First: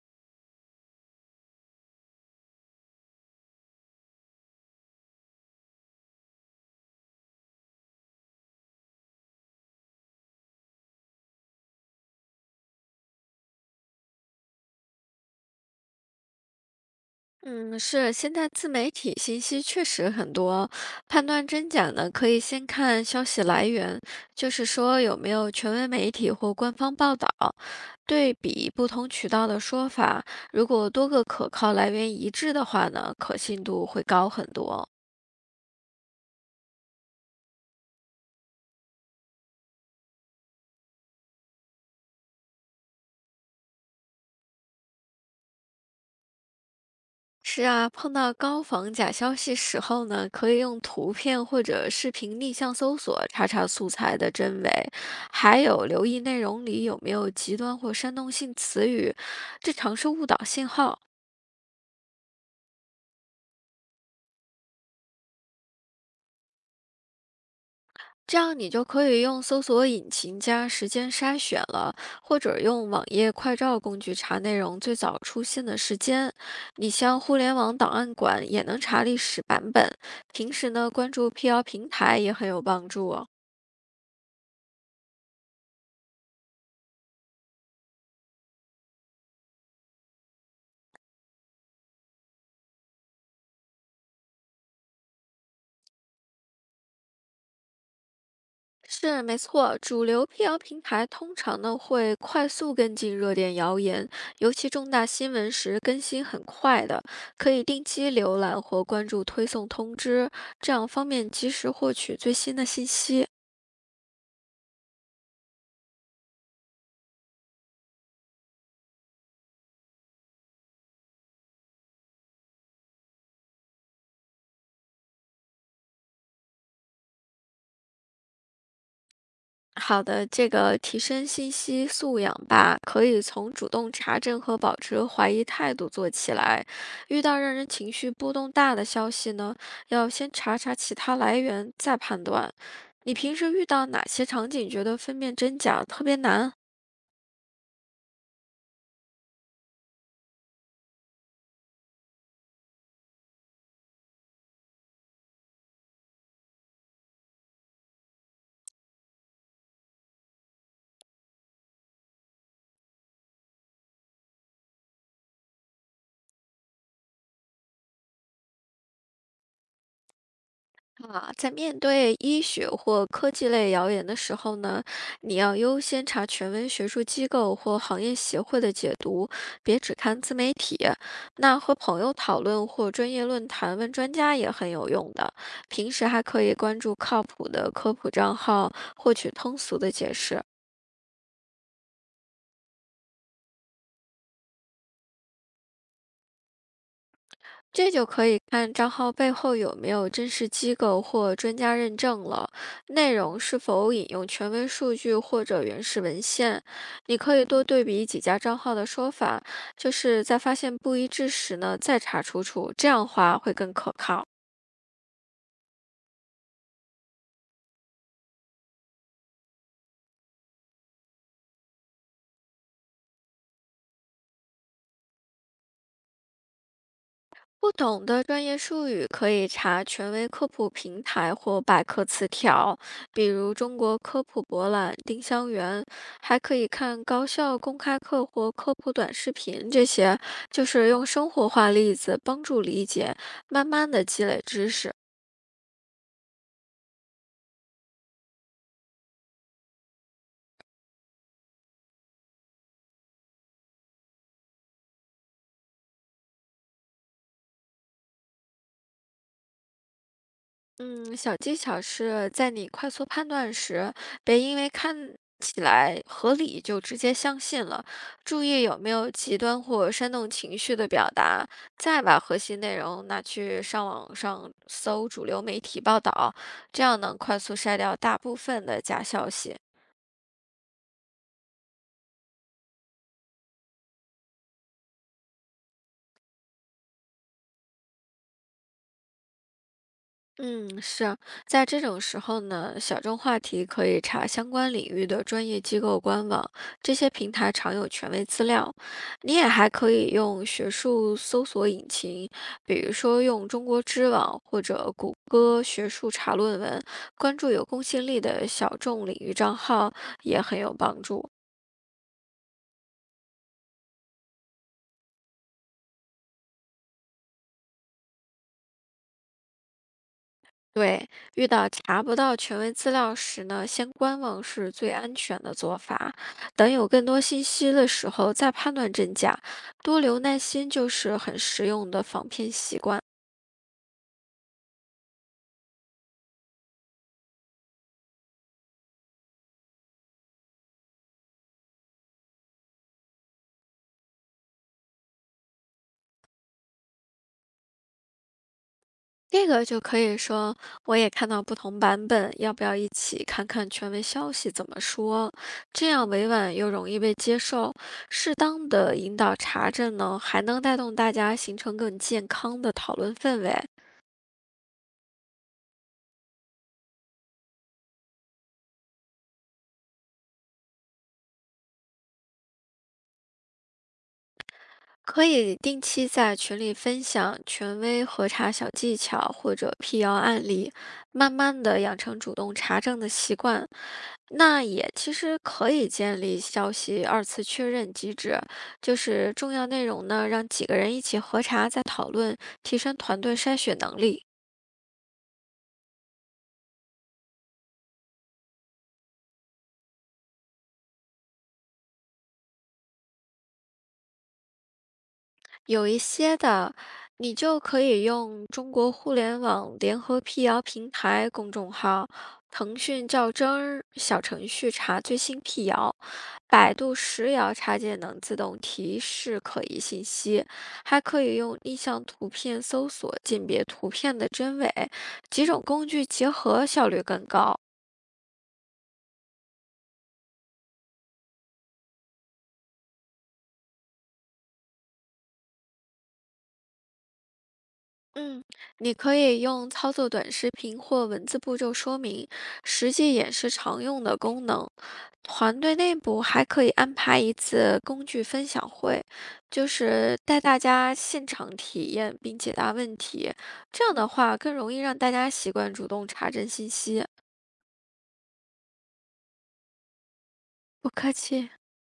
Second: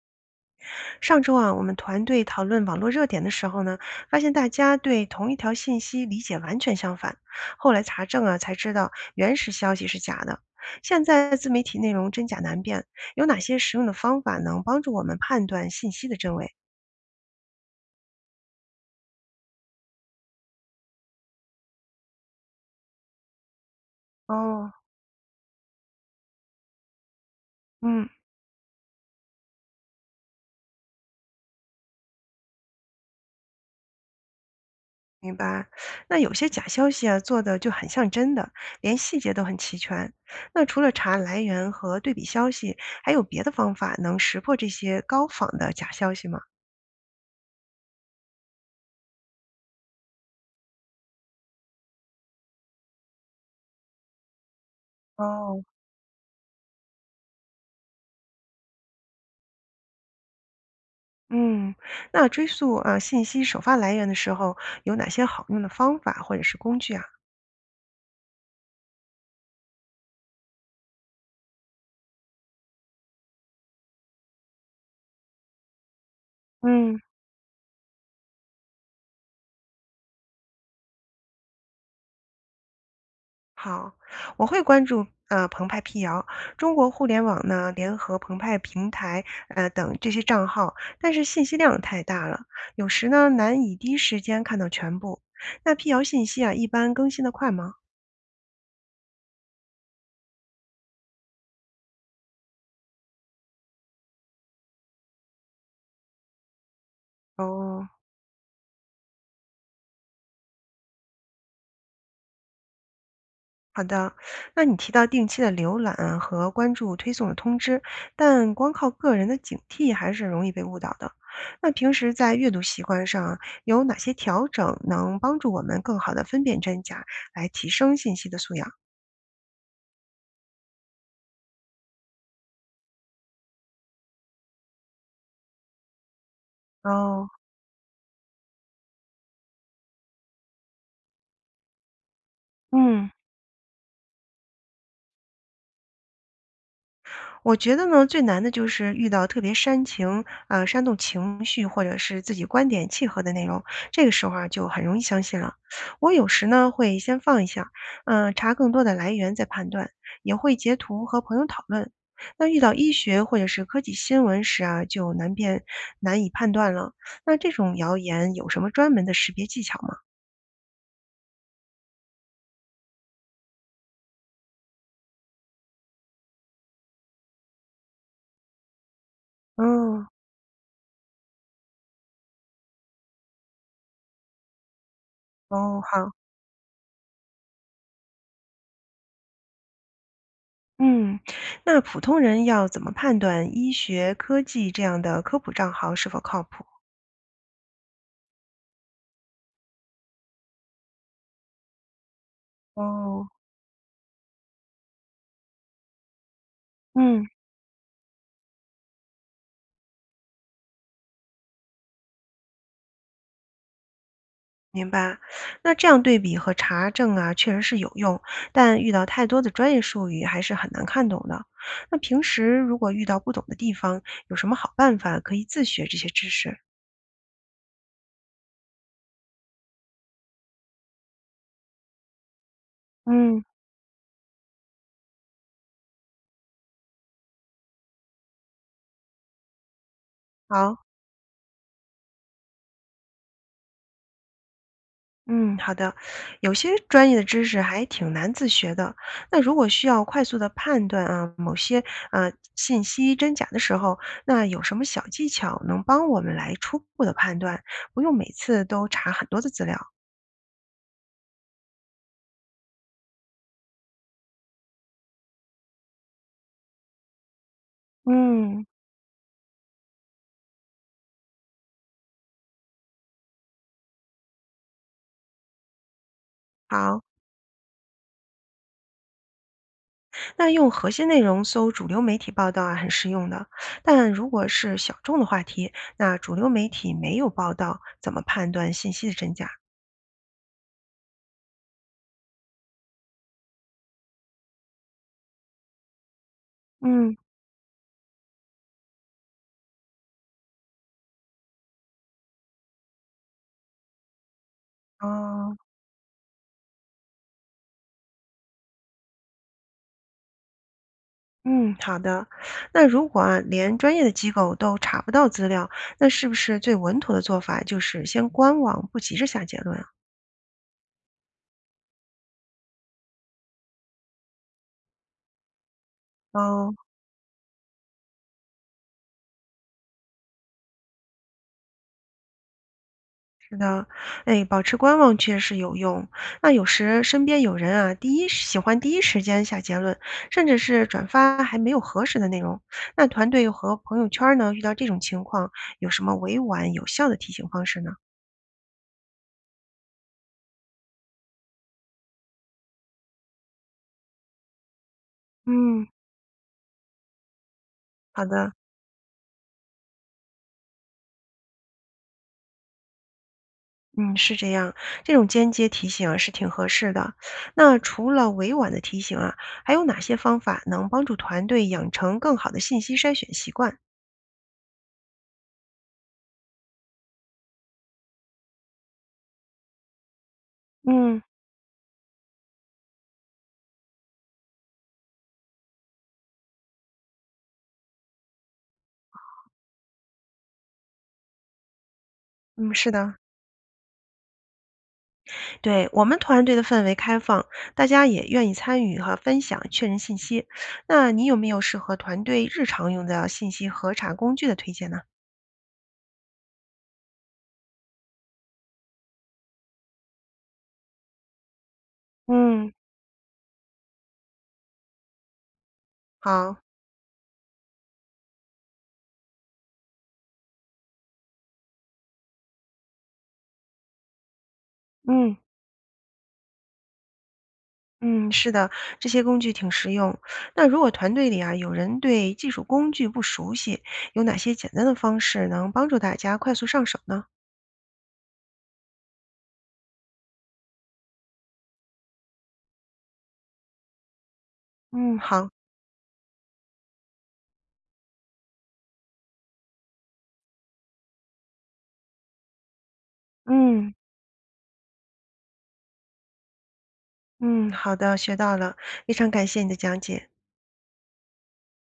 上周啊，我们团队讨论网络热点的时候呢，发现大家对同一条信息理解完全相反。后来查证啊，才知道原始消息是假的。现在自媒体内容真假难辨，有哪些实用的方法能帮助我们判断信息的真伪？嗯，是，现在自媒体信息确实很多，判断真假呢，可以先看消息来源，就是哦，说有没有权威媒体或官方报道，嗯，对比不同渠道的说法，如果多个可靠来源一致的话呢，可信度会高很多。明白。那有些假消息啊，做的就很像真的，连细节都很齐全。那除了查来源和对比消息，还有别的方法能识破这些高仿的假消息吗？是啊，碰到高仿假消息时候呢，可以用图片或者视频逆向搜索查素材的真伪，还哦，有留意内容里有没有极端或煽动性词语，这常是误导信号。嗯，那追溯啊信息首发来源的时候，有哪些好用的方法或者是工具啊？这样你就可以用搜索引擎加时间筛选了，或者用网页快照工具查内容最早出现的时间。你嗯，像互联网档案馆也能查历史版本，平时呢关注辟谣平台也很有帮助哦。好，我会关注啊澎湃辟谣、中国互联网呢联合澎湃平台等这些账号，但是信息量太大了，有时呢难以第一时间看到全部。那辟谣信息啊，一般更新的快吗？是没错，主流辟谣平台通常呢会快速跟进热点谣言，尤其重大新闻时更新很快的，可以定哦。期浏览或关注推送通知，这样方便及时获取最新的信息。好的，那你提到定期的浏览啊和关注推送的通知，但光靠个人的警惕还是容易被误导的。那平时在阅读习惯上啊有哪些调整能帮助我们更好的分辨真假，来提升信息的素养？好的，这个提升信息素养吧，可以从主动查证和保持怀疑态度做起来。遇哦，到让人情绪波动大的消息呢，要先查其他来源，再判断。嗯。你平时遇到哪些场景觉得分辨真假特别难？我觉得呢，最难的就是遇到特别煽情，煽动情绪或者是自己观点契合的内容，这个时候啊就很容易相信了。我有时呢会先放一下，查更多的来源再判断，也会截图和朋友讨论。那遇到医学或者是科技新闻时啊，就难辨难以判断了。那这种谣言有什么专门的识别技巧吗？啊，在面对医学或科技类谣言的时候呢，你要优先查权威学术机构或行业协会的解读，别只嗯，看自媒体。那和朋友讨论或专业论坛问专家也很有用的。哦，平时好。还可以关注靠谱的科普账号，获取通俗的解释。嗯，那普通人要怎么判断医学、科技这样的科普账号是否靠谱？这就可以看账号背后有没有真实机构或专家认证了，内哦，容是否引用权威数据或者原始文献。你嗯，可以多对比几家账号的说法，就是在发现不一致时呢，再查出处，这样的话会更可靠。明白。那这样对比和查证啊，确实是有用，但遇到太多的专业术语还是很难看懂的。那平时如果遇到不懂的地方，有什么好办法可以自学这些知识？不懂的专业术语可以查权威科普平台或百科词条，比嗯，如中国科普博览、丁香园，还可以看高校公开课或科普短视频，这些就好。是用生活化例子帮助理解，慢慢的积累知识。嗯，好的。有些专业的知识还挺难自学的，那如果需要快速的判断啊，某些信息真假的时候，那有什么小技巧能帮我们来初步的判断，不用每次都查很多的资料？嗯，小技巧是在你快速判断时，别因为看起来合理就直接相信了。注意嗯，有没有极端或煽动情绪的表达，再把核心内容拿去上网上搜主流媒体报道，这样好，能快速筛掉大部分的假消息。那用核心内容搜主流媒体报道啊，很实用的。但如果是小众的话题，那主流媒体没有报道，怎么判断信息的真假？嗯，是啊，在这种时候呢，小众话题可以查相关领域的专业机构官网，这些嗯，平台常有权威资料。你也还可以用学术搜索引擎，比如说用中国知网或者谷哦。歌学术查论文，关注有公信力的小众领域账号也很有帮助。嗯，好的。那如果啊，连专业的机构都查不到资料，那是不是最稳妥的做法就是先观望，不急着下结论啊？对，遇到查不到权威资料时呢，先观望是最安全的做法。等哦，有更多信息的时候再判断真假，多留耐心就是很实用的防骗习惯。是的，哎，保持观望确实有用。那有时身边有人啊，喜欢第一时间下结论，甚至是转发还没有核实的内容。那团队和朋友圈呢，遇到这种情况，有什么委婉有效的提醒方式呢？这个就可以说，我也看到不同版本，要不要一起看看权威消息怎么说？嗯，这样委婉又容易被接受，好适的。当的引导查证呢，还能带动大家形成更健康的讨论氛围。嗯，是这样，这种间接提醒啊是挺合适的。那除了委婉的提醒啊，还有哪些方法能帮助团队养成更好的信息筛选习惯？可以定期在群里分享权威核查小技巧或者辟谣案例，嗯，慢慢的养成主动查证的习惯。那也其实可以建立消息二次确认机制，就是重要内容呢，让几个人一起核查再讨论，嗯，提是升的，团队筛选能力。对，我们团队的氛围开放，大家也愿意参与和分享确认信息。那你有没有适合团队日常用的信息核查工具的推荐呢？有一些的，你就可以用中国互联网联合辟谣平台公众号、嗯腾讯较真儿小程序查最新辟谣，好。百度实谣插件能自动提示可疑信息，还可以用逆向图片搜索鉴别图片的真伪，嗯，几种工具结合效率更高。嗯，是的，这些工具挺实用。那如果团队里啊有人对技术工具不熟悉，有哪些简单的方式能帮助大家快速上手呢？嗯，你可以用操作短视频或文字步骤说明，实际演示常用的功能。嗯，好，团队内部还可以安排一次工具分享会，就是带大家现场体验并解答问题。这嗯样的话，更容易让大家习惯主动查证信息。嗯，好的，学到了，非常感谢你的讲解。不客气。